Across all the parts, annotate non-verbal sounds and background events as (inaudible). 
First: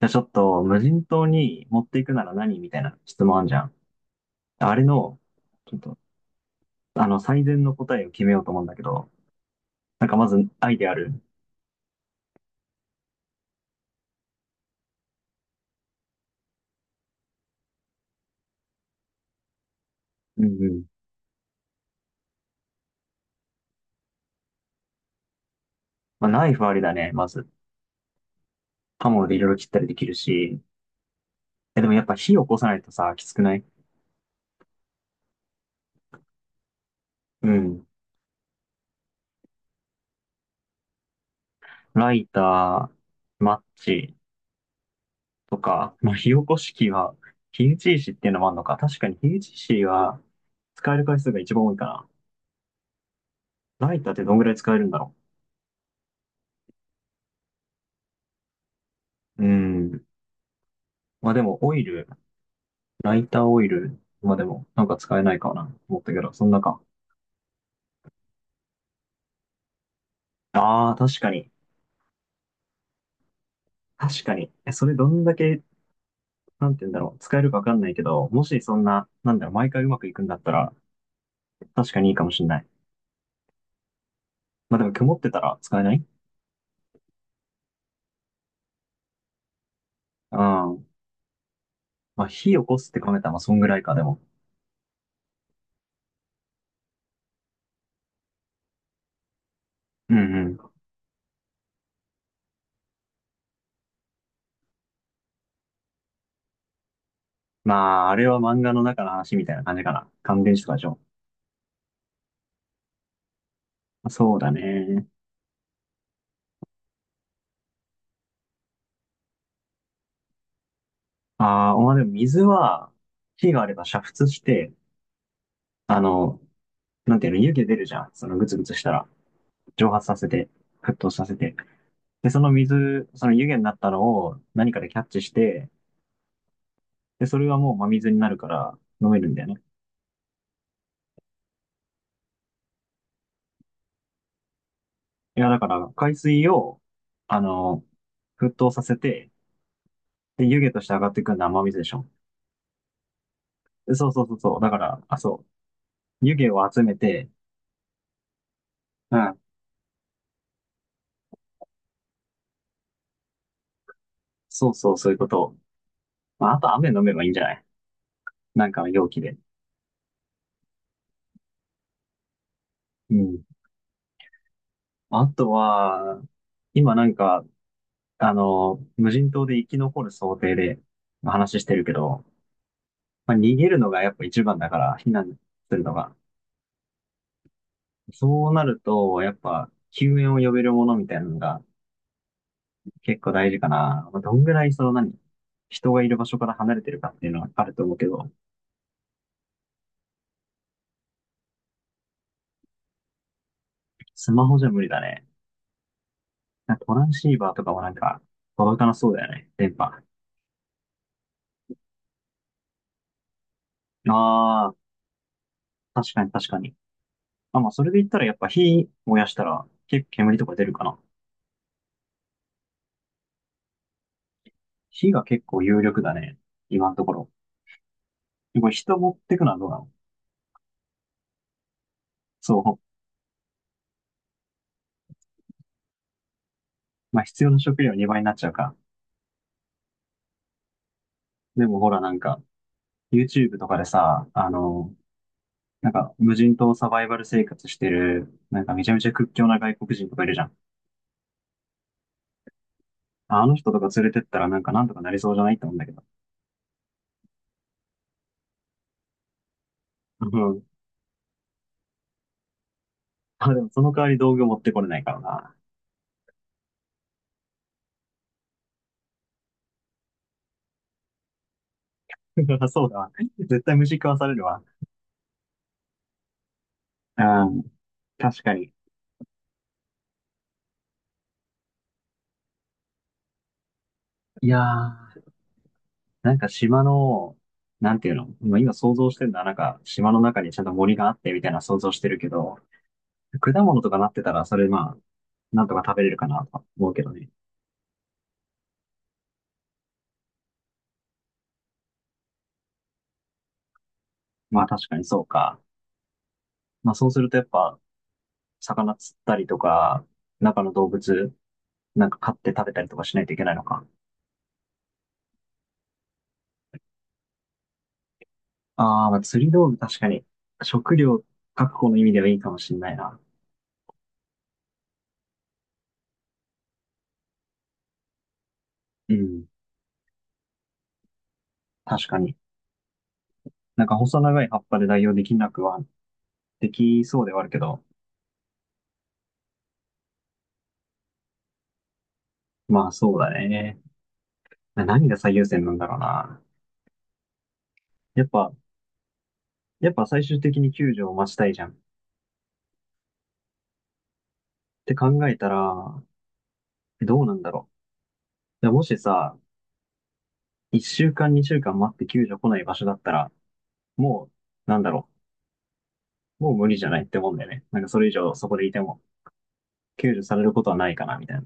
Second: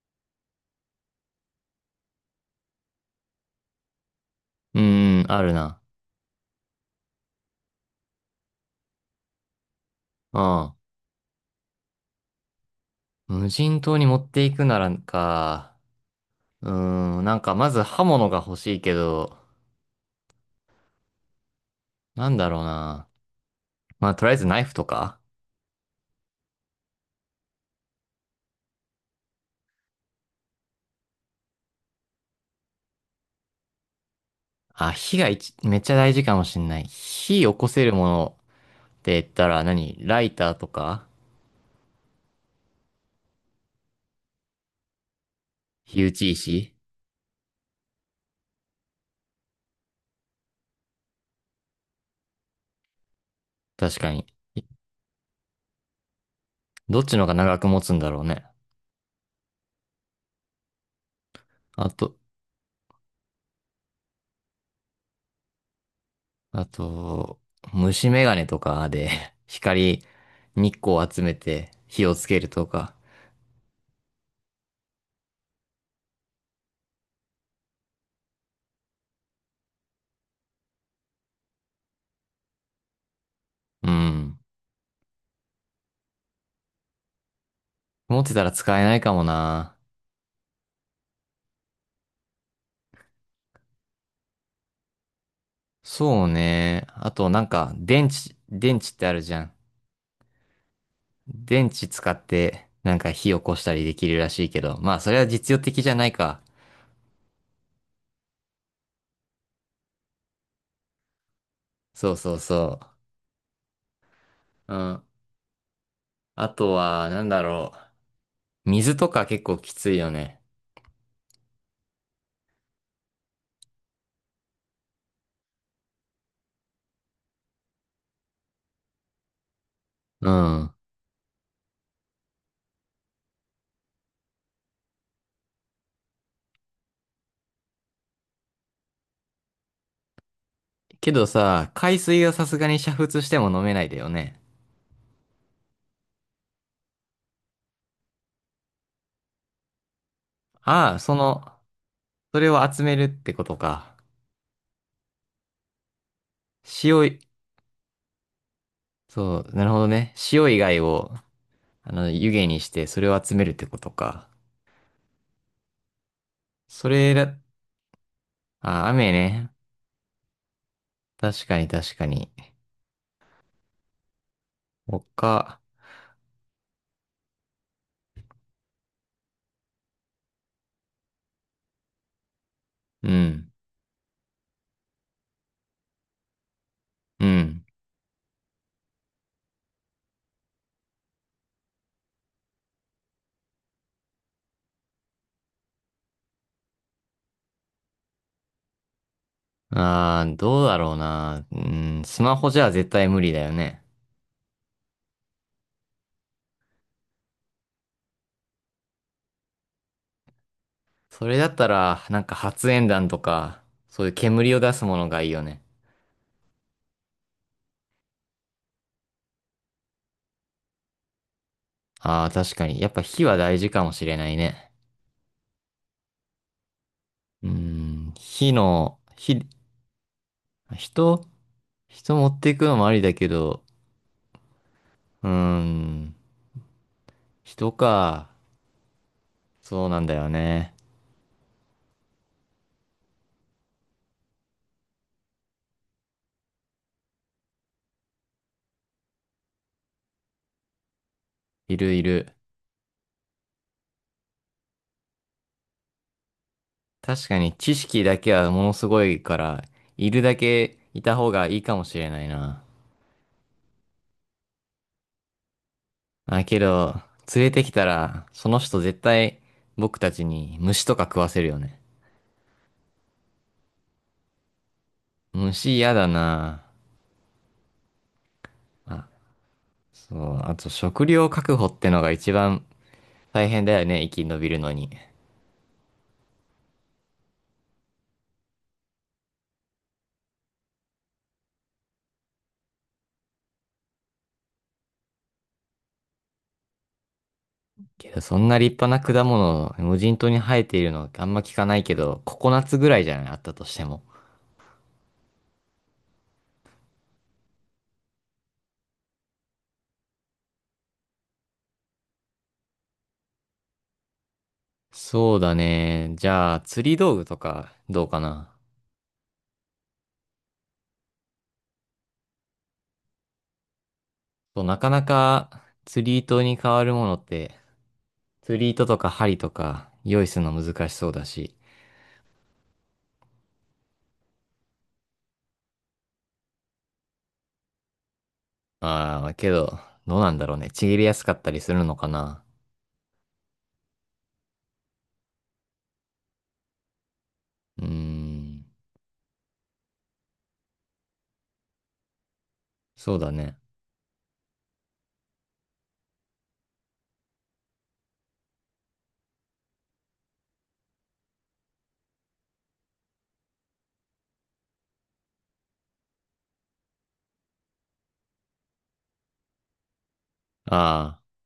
じゃあちょっと、無人島に持っていくなら何みたいな質問あんじゃん。あれの、あるちょっな。と、最善の答えを決めようと思うんだけど、なんかまうず、アん。イデアある？無人島に持っていくならか。なんかまず刃物が欲しいけど、うんうん。なんだろうな。まあ、とりあえずナイフとか、まあ、ナイフありだね、まず。刃物でいろいろ切ったりできるし。え、でもやっぱ火を起こさないとさ、きつくない？あ、火が一めっちゃ大事かもしんない。火う起こせん。るものって言ったら何、ライターとか、ライター、マッチとか、火ま打あ、火ち起こし石。器は、火打ち石っていうのもあるのか。確かに火打ち石は、使える回数が一番多いかな。ラ確イターかってに。どんぐらい使えるんだろどっちの方が長く持つんだろうね。う。うん。まあでも、オイあル。と、ライターオイルまでもなんか使えないかなと思ったけど、そんなあか。と、虫眼鏡とかで、 (laughs) 光、日ああ、光を確集かめに。て火をつけるとか。確かに。え、それどんだけ、なんて言うんだろう。使えるかわかんないけど、もしそんな、なんだろう、毎回うまくいくんだったら、確かにいいかもしんない。うん。まあでも曇ってたら使えない？持ってたら使えないかもな。うん。まあ火起こすって考えたら、まあそんぐらいか、でも。そうね。あとなんか、電池ってあるじゃん。うんうん。電池使って、なんか火起こしたりできるらしいけど。まあ、それは実用的じゃないか。まあ、あれは漫画の中の話みたいな感じかな。乾電池とかでしょ。そうそうそそうだう。うん。ね。あとは、なんだろう。水とか結構きついよね。ああ、まあでも水は、火があれば煮沸して、あの、なんていうの、湯気出るじゃん。そのぐつぐつしたら。蒸発させうて、ん。沸騰させて、で、その水、その湯気になったのを何かでキャッチして、で、それはもう真水になるから飲めるんだよね。けどさ、海水がさすがに煮沸しても飲めないだよね。いや、だから海水を、あの、沸騰させて、で、湯気としてああ、上がっそてくるのの、は真水でしょ。それを集めるってことでか。そうそうそうそう。だから、あ、そう。湯気を集め塩い、て、うん。そう、なるほどね。塩以外を、湯気にしてそれを集めるってことか。そうそう、そういうこと。まあ、あと雨そ飲めればいいんだ、じゃない？なんかあ、の容雨器で。ね。確かに確かに。うん。あと他、は、今なんか、無人島で生き残る想定で話してるけど、うまあ、ん、逃げるのがやっぱ一番だから、避難するのが。うん。そうなると、やっぱ、救援を呼べるものみたいなのが結構大事かな。まあ、どんぐらいその何、人がいる場所から離れてるかっていうのはあると思うけど、ああ、どうだろうな。うん、スマホじゃ絶対無理だよね。スマホじゃ無理だね。なんかトランシーバーとかもなんか届かなそうだよね、電波。あそれだったら、なんか発煙弾とか、そういう煙をあ、出すものがいいよね。確かに確かに。あ、まあそれで言ったらやっぱ火燃やしたら結構煙とか出るかな。ああ、確かに。やっぱ火は大事かもしれないね。火が結構有力だね、今のところ。火これ人の、持ってく火、のはどうなの？人、人持っていそくのもあう。りだけど、うーん、まあ必要な人食料2倍にか。なっちゃうか。そうなんだよね。でもほらなんか、YouTube とかでさ、なんか無人島サバイバル生活してる、なんかめちゃめちゃ屈強な外国人とかいるじゃん。いるいる。あの人とか連れてったらなんかなんとかなりそうじゃないって思うんだけど。確かに知識だけはものすごいから、いるうだん。けいた方がいいかもしれないな。あ、でもその代わり道具持ってこれないからな。あ、けど、連れてきたら、その人絶対僕たちに虫とか食わせるよね。(laughs) そうだわ。絶対虫食わされるわ。虫嫌だな。うん。確かに。あ、そう。あと食料確保ってのが一番大変だよね、生き延いびやるのに。ー、なんか島の、なんていうの今想像してるのはなんか島の中にちゃんと森があってみたいな想像してるけど、果物とかなってたらそれまあ、なんとか食べれるかなとか思うけどね。けど、そんな立派な果物、無人島に生えているのあんま聞かないけど、ココナッツぐらいじゃない、あったとしても。まあ確かにそうか。まあそうするとやっぱ、魚釣ったりとか、中の動物、なんか飼って食べたりとかしないといけないのか。そうだね。じゃあ、釣り道具とか、どうかな。ああ、まあ釣り道具確かに、食料確保の意味ではいいかもしれないな。そう、なかなか釣り糸に変わるものって、釣り糸とかう針ん、とか用意するの難しそうだし。確かに。なんか細長い葉っぱで代用できなくは、できそうではあるけど、ああ、けど、どうなんだろうね。ちぎりやすかったりするのかな。まあそうだね。何が最優先なんだろうな。うーやっぱ、ん、やっぱ最終的に救助を待ちたいじゃん。っそうだね。て考えたら、どうなんだろう。いやもしさ、一週間、二週間待って救助来ない場所だったら、もう、なんだろう。もう無理じゃないってもんだよね。なんかそれ以上そこでいても、救助されることはないかな、ああ、みたいな。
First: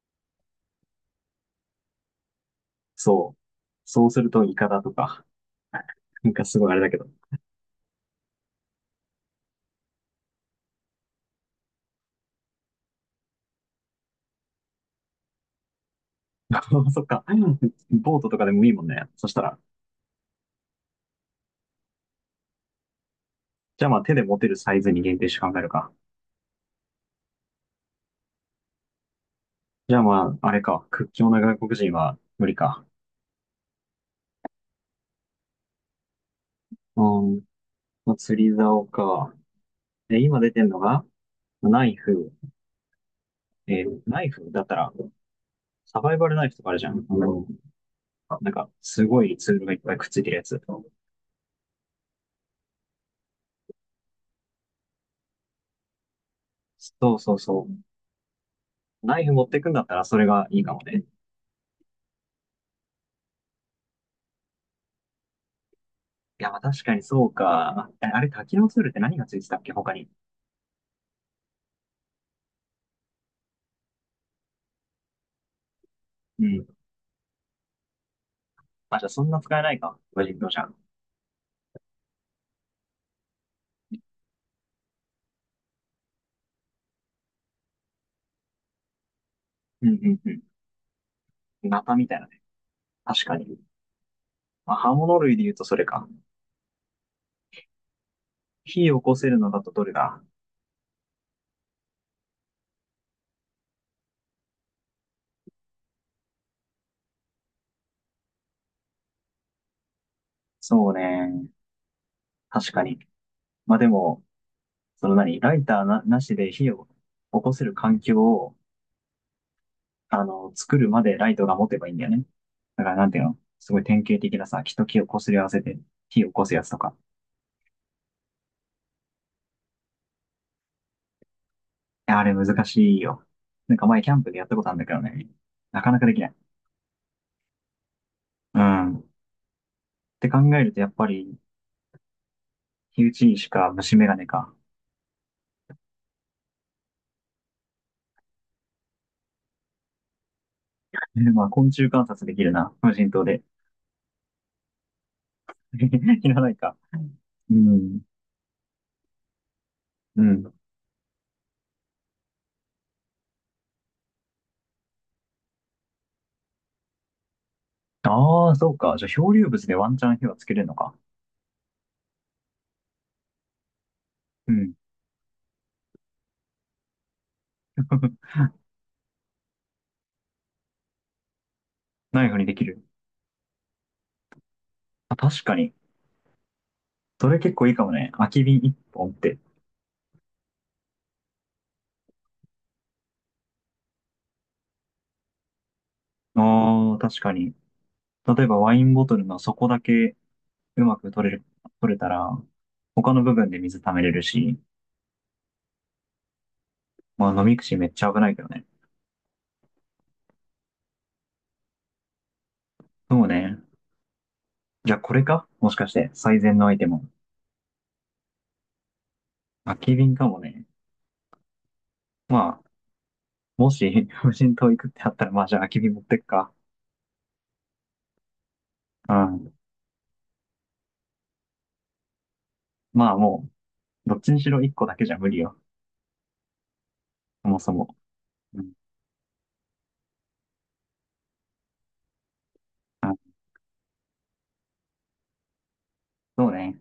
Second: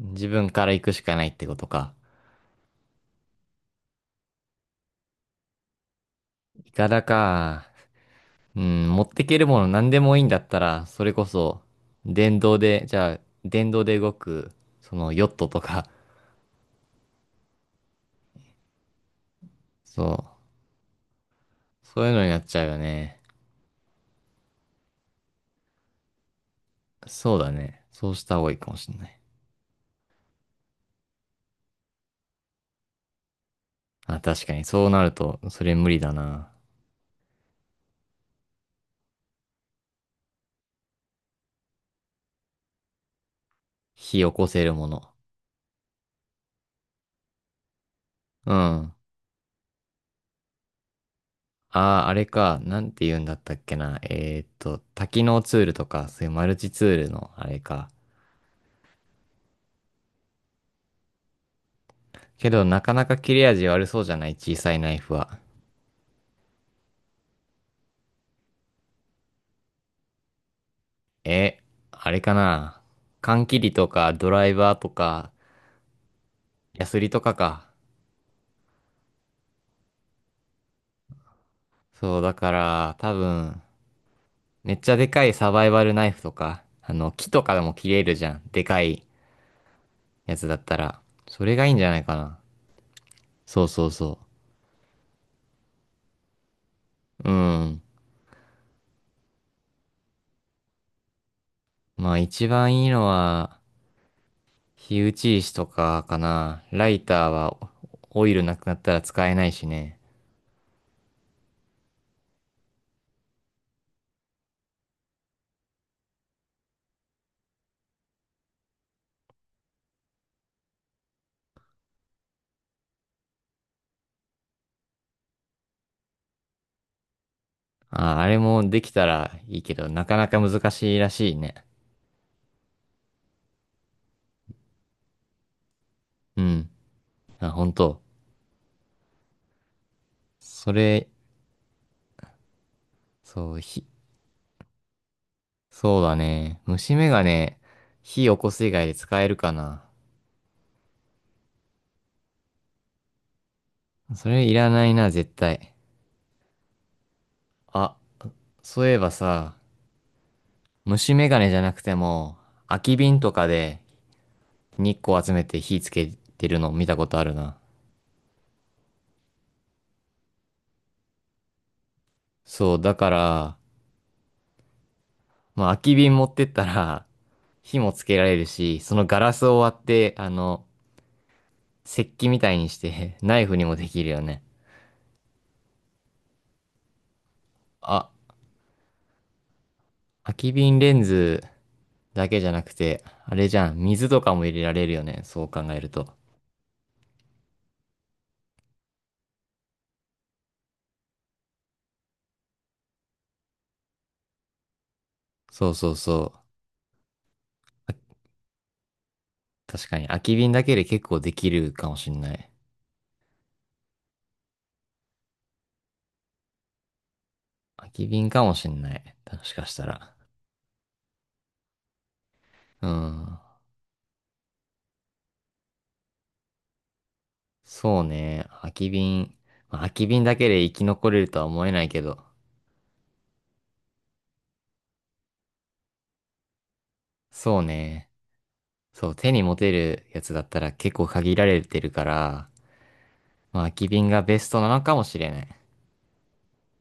自分から行くしかないってことか。そう。そうすると、イカだとか、なんかすごいいあれかだけだど。か。うん、持ってけるもの何でもいいんだったら、それこそ、電動で、じゃあ、電動で動く、そのヨットとか、(laughs) そっか。ボートとかでもいいもんね。そしたら。そう、そういうのになっちゃうよね。じゃあまあ手で持てるサイズに限定して考えるか。そうだね。そうした方がいいかもしれない。じゃあまあ、あれか。屈強な外国人は無理か。あ、確かに、そうなると、それ無理だな。うん。まあ、釣り竿か。え、今出てんのが、ナイフ。えー火ナイ起こフだせっるたもら、の。サバイバルナイフとかあるじゃん。なうんか、ん。すごいツールがいっぱいくっついてるやつ。ああ、あれか。なんて言うんだったっけな。多機能ツールとか、そういうマルチツールそうの、そうあれそう。か。ナイフ持ってくんだったらそれがいいかもね。けど、なかなか切れ味悪そうじゃない、小さいナイフは。いや、まあ確かにそうか。ああれ、多機能ツールって何がついてたっけ、他に。え、あれかな。缶切りとか、ドライバーとか、うん。ヤスリとかか。あ、じゃあそんな使えないか。無人島じゃん。そう、だから、多分、めっちゃでかいサバイバルナイフとか、木とかでも切れるじゃん。でかいうんうんやうつだったら。それがん。いいんナじゃタないみかたいなな。ね。確かに。そうそうそまあ、刃物類で言うとそれか。う。うん。火を起こせるのだとどれだ？まあ一番いいのは、火打ち石とかかな。ライターはオイルなくなったら使えないしね。そうね。確かに。まあでも、その何ライターなしで火を起こせる環境を、作るまでライトが持てばいいんだよね。だからなんていうのすごい典型的なさ、木と木を擦り合わせて火を起こすやつとか。あ、あれもできたらいいけど、なかなか難しいらしいね。や、あれ難しいよ。なんか前キャンプでやったことあるんだけどね。なかなかできない。うん。あ、本当。うん。って考えるそとやっぱれ、り、火打ち石そう、か火、虫眼鏡か。そうだね。虫眼鏡、火起こす以外で使えるかな。(laughs) まあ昆虫観察できるな。無人島で。それいらないな、絶対。(laughs) いらないか。うあ、ん。そういえばさ、うん。虫眼鏡じゃなくても、空き瓶とかで日光集めて火つけてるの見たことあるな。ああ、そうか。じゃあ漂流物でワンチャン火はつけれるのか。そう、だから、うん。まあ、空き瓶持ってったら、(laughs) 火もつけ (laughs) られるし、そのガラスを割って、石ナ器イフみにたでいきにしる。て (laughs) ナイフにもできるよね。あ、確かに。それ結構いいかもあ、ね。空き瓶一本って。空き瓶レンズだけじゃなくて、あれじゃん、水とかも入れられるよね。そう考えると。ああ、確かに。例えばワインボトルの底だけうまく取れたら、他の部分で水溜めれるし、そうそうそう。まあ、飲み口めっちゃ危ないけどね。確かに、空き瓶だけで結構できるかもしんない。そうね。じゃあこれかもしかして、最善のアイテム。空き瓶かもしんない。もしかし空たきら。瓶かもね。まあ、うん。もし (laughs) 無人島行くってあったら、まあじゃあ空き瓶持ってくか。そうね。空きう瓶。ん。まあ空き瓶だけで生き残れるとは思えないけど。まあもう、どっちにしろ1個だけじゃ無理よ。そもそうそも。ね。うん。そう、手に持てるやつだったら結構限られてるから、あ、まあ空き瓶がベストなのかもしれない。そうね。